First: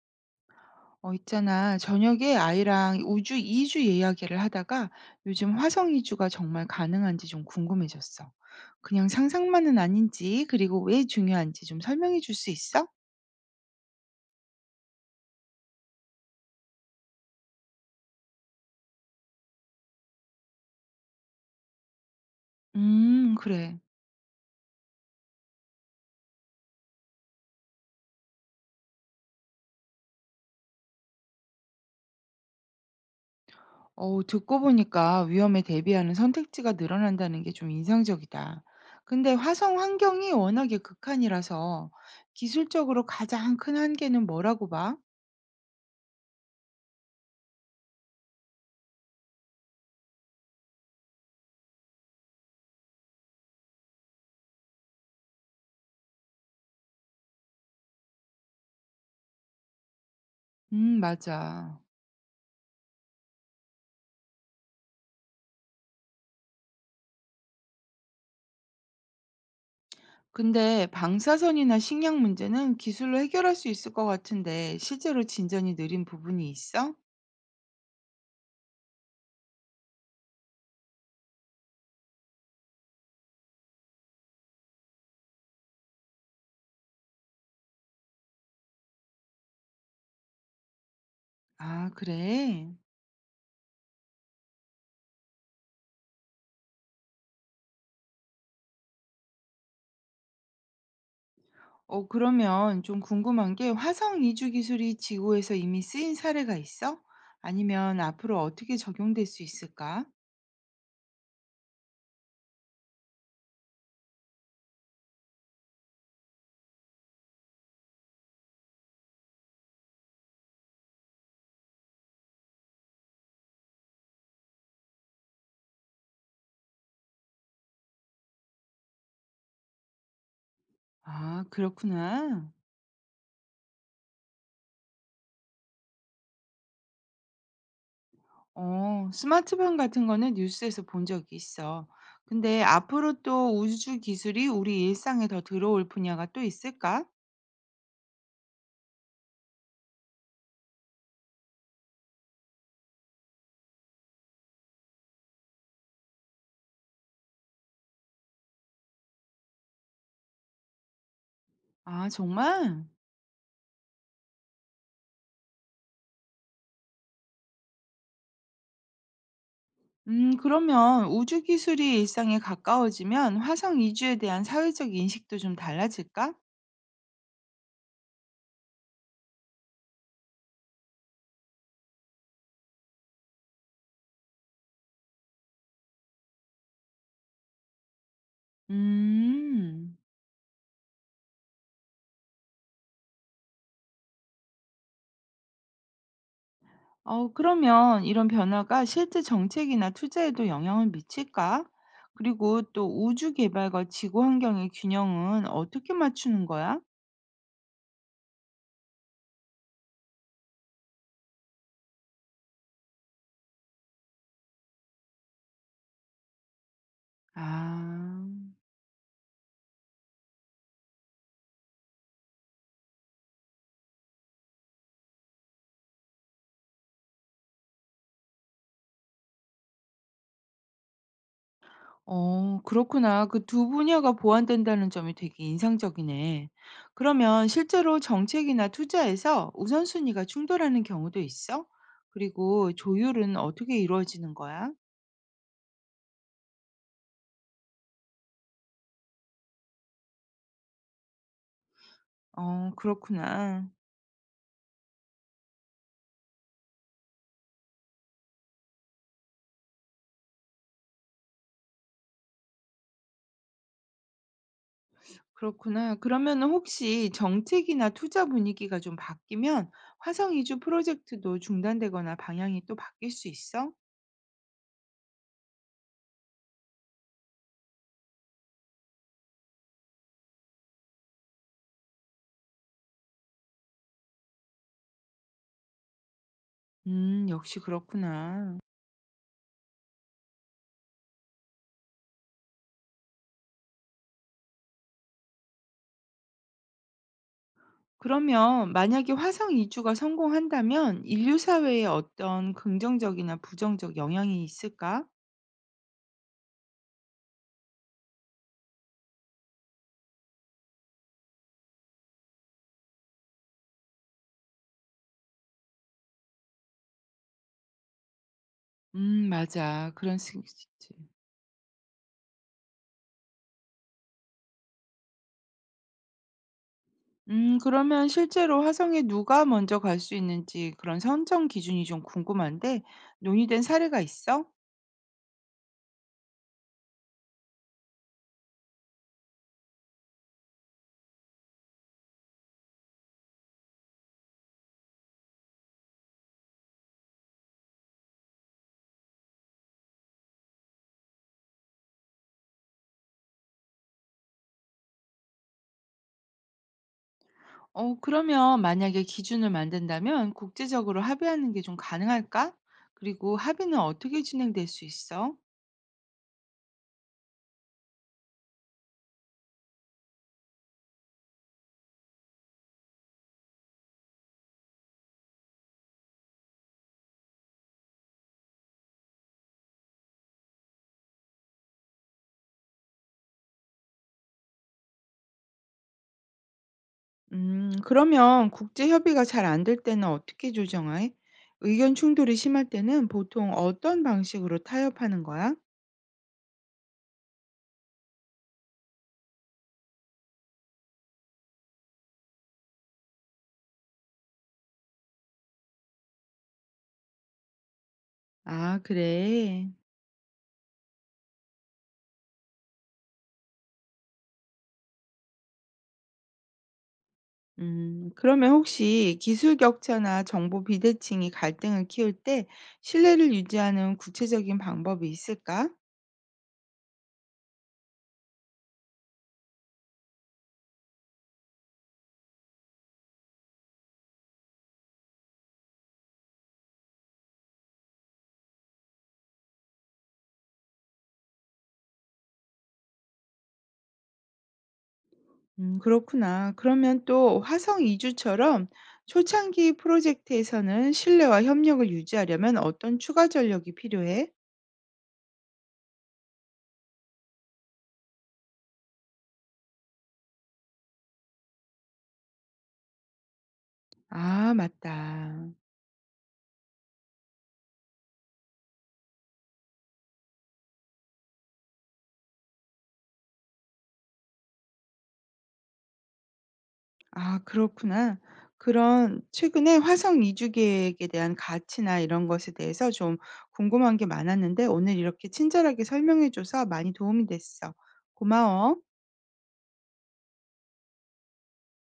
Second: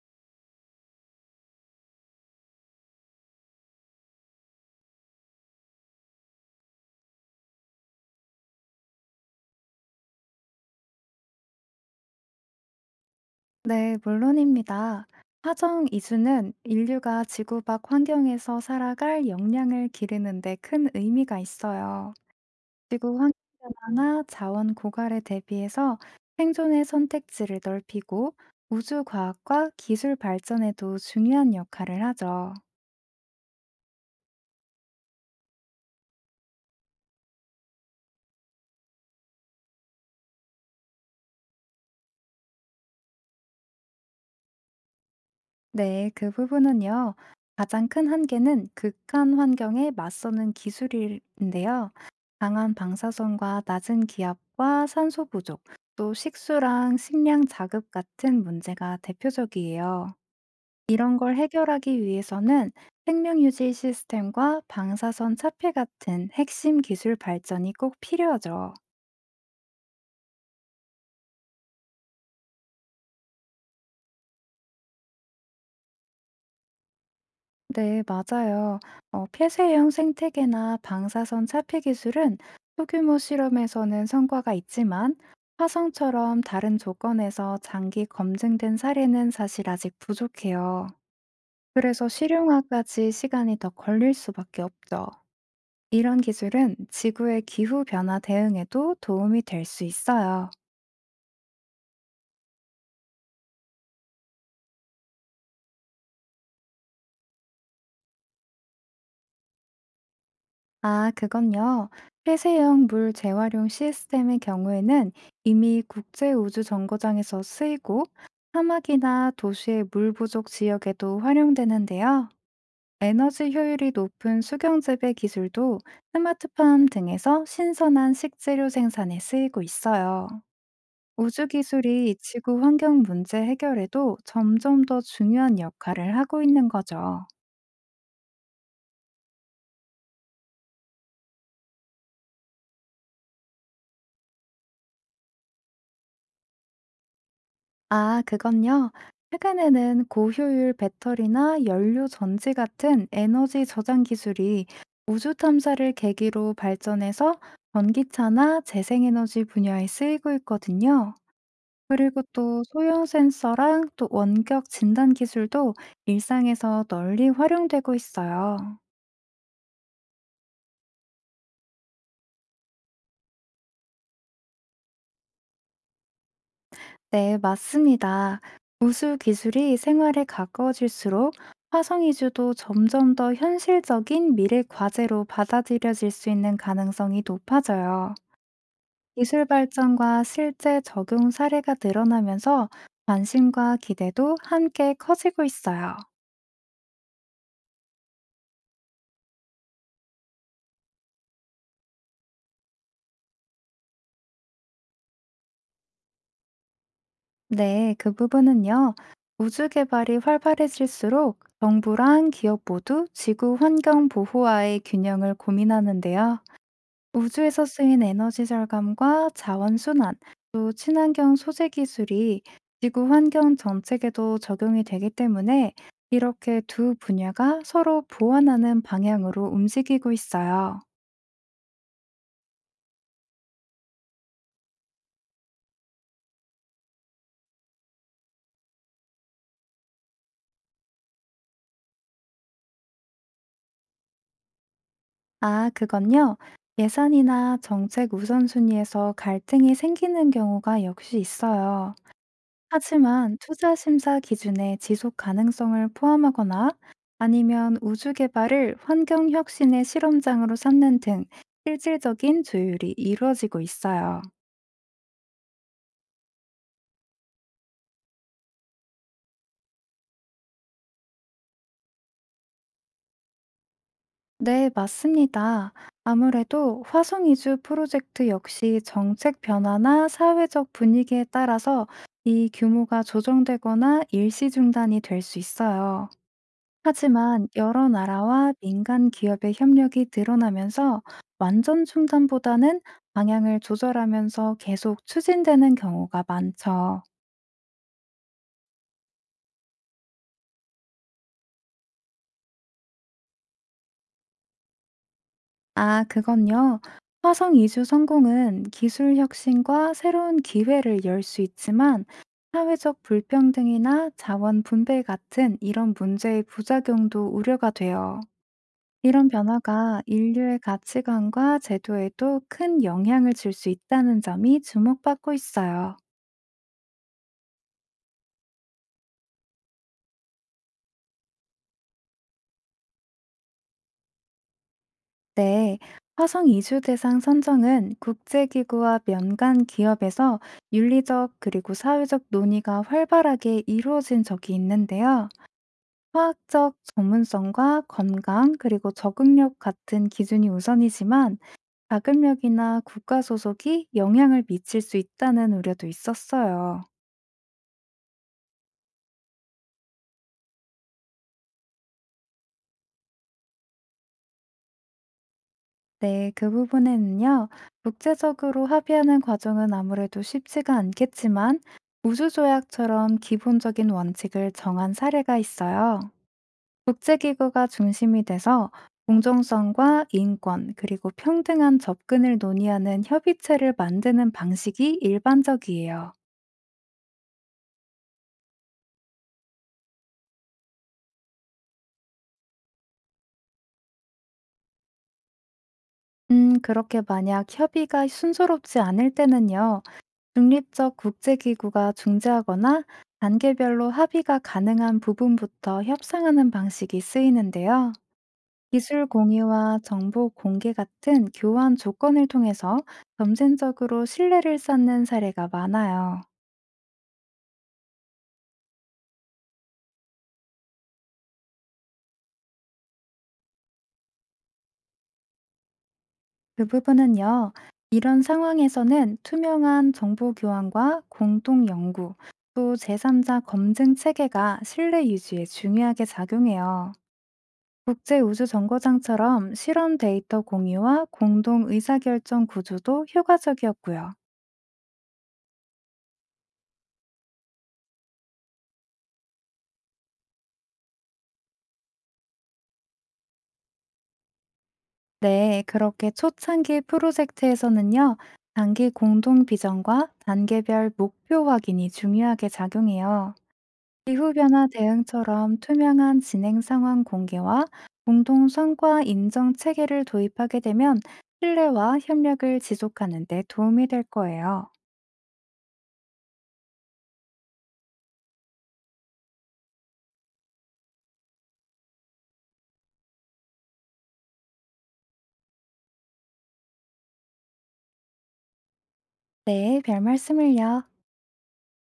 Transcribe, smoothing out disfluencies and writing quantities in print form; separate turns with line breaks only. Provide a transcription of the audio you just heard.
어, 있잖아. 저녁에 아이랑 우주 이주 이야기를 하다가 요즘 화성 이주가 정말 가능한지 좀 궁금해졌어. 그냥 상상만은 아닌지, 그리고 왜 중요한지 좀 설명해 줄 수 있어?
네, 물론입니다. 화정 이주는 인류가 지구 밖 환경에서 살아갈 역량을 기르는 데 큰 의미가 있어요. 지구 환경
그래.
변화나 자원 고갈에 대비해서 생존의 선택지를 넓히고 우주 과학과 기술 발전에도 중요한 역할을 하죠.
어, 듣고 보니까 위험에 대비하는 선택지가 늘어난다는 게 좀 인상적이다. 근데 화성 환경이 워낙에 극한이라서 기술적으로 가장 큰 한계는 뭐라고 봐?
네, 그 부분은요. 가장 큰 한계는 극한 환경에 맞서는 기술인데요. 강한 방사선과 낮은 기압과 산소 부족, 또 식수랑 식량 자급 같은 문제가 대표적이에요. 이런 걸
맞아.
해결하기 위해서는 생명 유지 시스템과 방사선 차폐 같은 핵심 기술 발전이 꼭 필요하죠.
근데 방사선이나 식량 문제는 기술로 해결할 수 있을 것 같은데 실제로 진전이 느린 부분이 있어?
네, 맞아요. 폐쇄형 생태계나 방사선 차폐 기술은 소규모 실험에서는 성과가 있지만 화성처럼 다른 조건에서 장기 검증된 사례는 사실 아직 부족해요.
아,
그래서
그래.
실용화까지 시간이 더 걸릴 수밖에 없죠. 이런 기술은 지구의 기후 변화 대응에도 도움이 될 수 있어요.
어, 그러면 좀 궁금한 게 화성 이주 기술이 지구에서 이미 쓰인 사례가 있어? 아니면 앞으로 어떻게 적용될 수 있을까?
아, 그건요. 폐쇄형 물 재활용 시스템의 경우에는 이미 국제우주정거장에서 쓰이고 사막이나 도시의 물 부족 지역에도 활용되는데요. 에너지 효율이 높은 수경재배 기술도 스마트팜 등에서 신선한 식재료 생산에 쓰이고 있어요.
아,
우주 기술이
그렇구나.
지구 환경 문제 해결에도 점점 더 중요한 역할을 하고 있는 거죠.
어, 스마트폰 같은 거는 뉴스에서 본 적이 있어. 근데 앞으로 또 우주 기술이 우리 일상에 더 들어올 분야가 또 있을까?
아, 그건요. 최근에는 고효율 배터리나 연료 전지 같은 에너지 저장 기술이 우주 탐사를 계기로 발전해서 전기차나 재생에너지 분야에 쓰이고 있거든요.
아,
그리고 또
정말?
소형 센서랑 또 원격 진단 기술도 일상에서 널리 활용되고 있어요.
그러면 우주 기술이 일상에 가까워지면 화성 이주에 대한 사회적 인식도 좀 달라질까?
네, 맞습니다. 우수 기술이 생활에 가까워질수록 화성 이주도 점점 더 현실적인 미래 과제로 받아들여질 수 있는 가능성이 높아져요. 기술
음.
발전과 실제 적용 사례가 늘어나면서 관심과 기대도 함께 커지고 있어요.
어, 그러면 이런 변화가 실제 정책이나 투자에도 영향을 미칠까? 그리고 또 우주 개발과 지구 환경의 균형은 어떻게 맞추는 거야?
네, 그 부분은요. 우주 개발이 활발해질수록 정부랑 기업 모두 지구 환경 보호와의 균형을 고민하는데요. 우주에서 쓰인 에너지
아.
절감과 자원 순환, 또 친환경 소재 기술이 지구 환경 정책에도 적용이 되기 때문에 이렇게 두 분야가 서로 보완하는 방향으로 움직이고 있어요.
어, 그렇구나. 그 두 분야가 보완된다는 점이 되게 인상적이네. 그러면 실제로 정책이나 투자에서 우선순위가 충돌하는 경우도 있어? 그리고 조율은 어떻게 이루어지는 거야?
아, 그건요. 예산이나 정책 우선순위에서 갈등이 생기는 경우가 역시 있어요.
어,
하지만
그렇구나.
투자 심사 기준에 지속 가능성을 포함하거나 아니면 우주 개발을 환경 혁신의 실험장으로 삼는 등 실질적인 조율이 이루어지고 있어요.
그렇구나. 그러면 혹시 정책이나 투자 분위기가 좀 바뀌면 화성 이주 프로젝트도 중단되거나 방향이 또 바뀔 수 있어?
네, 맞습니다. 아무래도 화성 이주 프로젝트 역시 정책 변화나 사회적 분위기에 따라서 이 규모가 조정되거나 일시 중단이 될 수 있어요. 하지만
역시
여러 나라와
그렇구나.
민간 기업의 협력이 늘어나면서 완전 중단보다는 방향을 조절하면서 계속 추진되는 경우가 많죠.
그러면 만약에 화성 이주가 성공한다면 인류 사회에 어떤 긍정적이나 부정적 영향이 있을까?
아, 그건요. 화성 이주 성공은 기술 혁신과 새로운 기회를 열 수 있지만 사회적 불평등이나 자원 분배 같은 이런 문제의 부작용도 우려가 돼요. 이런
맞아.
변화가
그런 수
인류의
있지.
가치관과 제도에도 큰 영향을 줄 수 있다는 점이 주목받고 있어요.
그러면 실제로 화성에 누가 먼저 갈 수 있는지 그런 선정 기준이 좀 궁금한데 논의된 사례가 있어?
네. 화성 이주 대상 선정은 국제기구와 민간 기업에서 윤리적 그리고 사회적 논의가 활발하게 이루어진 적이 있는데요. 화학적 전문성과 건강 그리고 적응력 같은 기준이 우선이지만 자금력이나 국가 소속이 영향을 미칠 수 있다는 우려도 있었어요.
어, 그러면 만약에 기준을 만든다면 국제적으로 합의하는 게 좀 가능할까? 그리고 합의는 어떻게 진행될 수 있어?
네, 그 부분에는요, 국제적으로 합의하는 과정은 아무래도 쉽지가 않겠지만, 우주조약처럼 기본적인 원칙을 정한 사례가 있어요. 국제기구가 중심이 돼서 공정성과 인권, 그리고 평등한 접근을 논의하는 협의체를 만드는 방식이 일반적이에요.
그러면 국제 협의가 잘 안 될 때는 어떻게 조정해? 의견 충돌이 심할 때는 보통 어떤 방식으로 타협하는 거야?
그렇게 만약 협의가 순조롭지 않을 때는요, 중립적 국제기구가 중재하거나 단계별로 합의가 가능한 부분부터 협상하는 방식이 쓰이는데요.
아,
기술
그래.
공유와 정보 공개 같은 교환 조건을 통해서 점진적으로 신뢰를 쌓는 사례가 많아요.
그러면 혹시 기술 격차나 정보 비대칭이 갈등을 키울 때 신뢰를 유지하는 구체적인 방법이 있을까?
그 부분은요, 이런 상황에서는 투명한 정보 교환과 공동 연구, 또 제3자 검증 체계가 신뢰 유지에 중요하게 작용해요. 국제우주정거장처럼 실험 데이터 공유와 공동 의사결정 구조도 효과적이었고요.
그렇구나. 그러면 또 화성 이주처럼 초창기 프로젝트에서는 신뢰와 협력을 유지하려면 어떤 추가 전력이 필요해?
네, 그렇게 초창기 프로젝트에서는요, 단기 공동 비전과 단계별 목표 확인이 중요하게 작용해요.
아,
기후변화
맞다.
대응처럼 투명한 진행 상황 공개와 공동 성과 인정 체계를 도입하게 되면 신뢰와 협력을 지속하는 데 도움이 될 거예요.
아 그렇구나. 그런 최근에 화성 이주 계획에 대한 가치나 이런 것에 대해서 좀 궁금한 게 많았는데 오늘 이렇게 친절하게 설명해 줘서 많이 도움이 됐어. 고마워.
네, 별 말씀을요.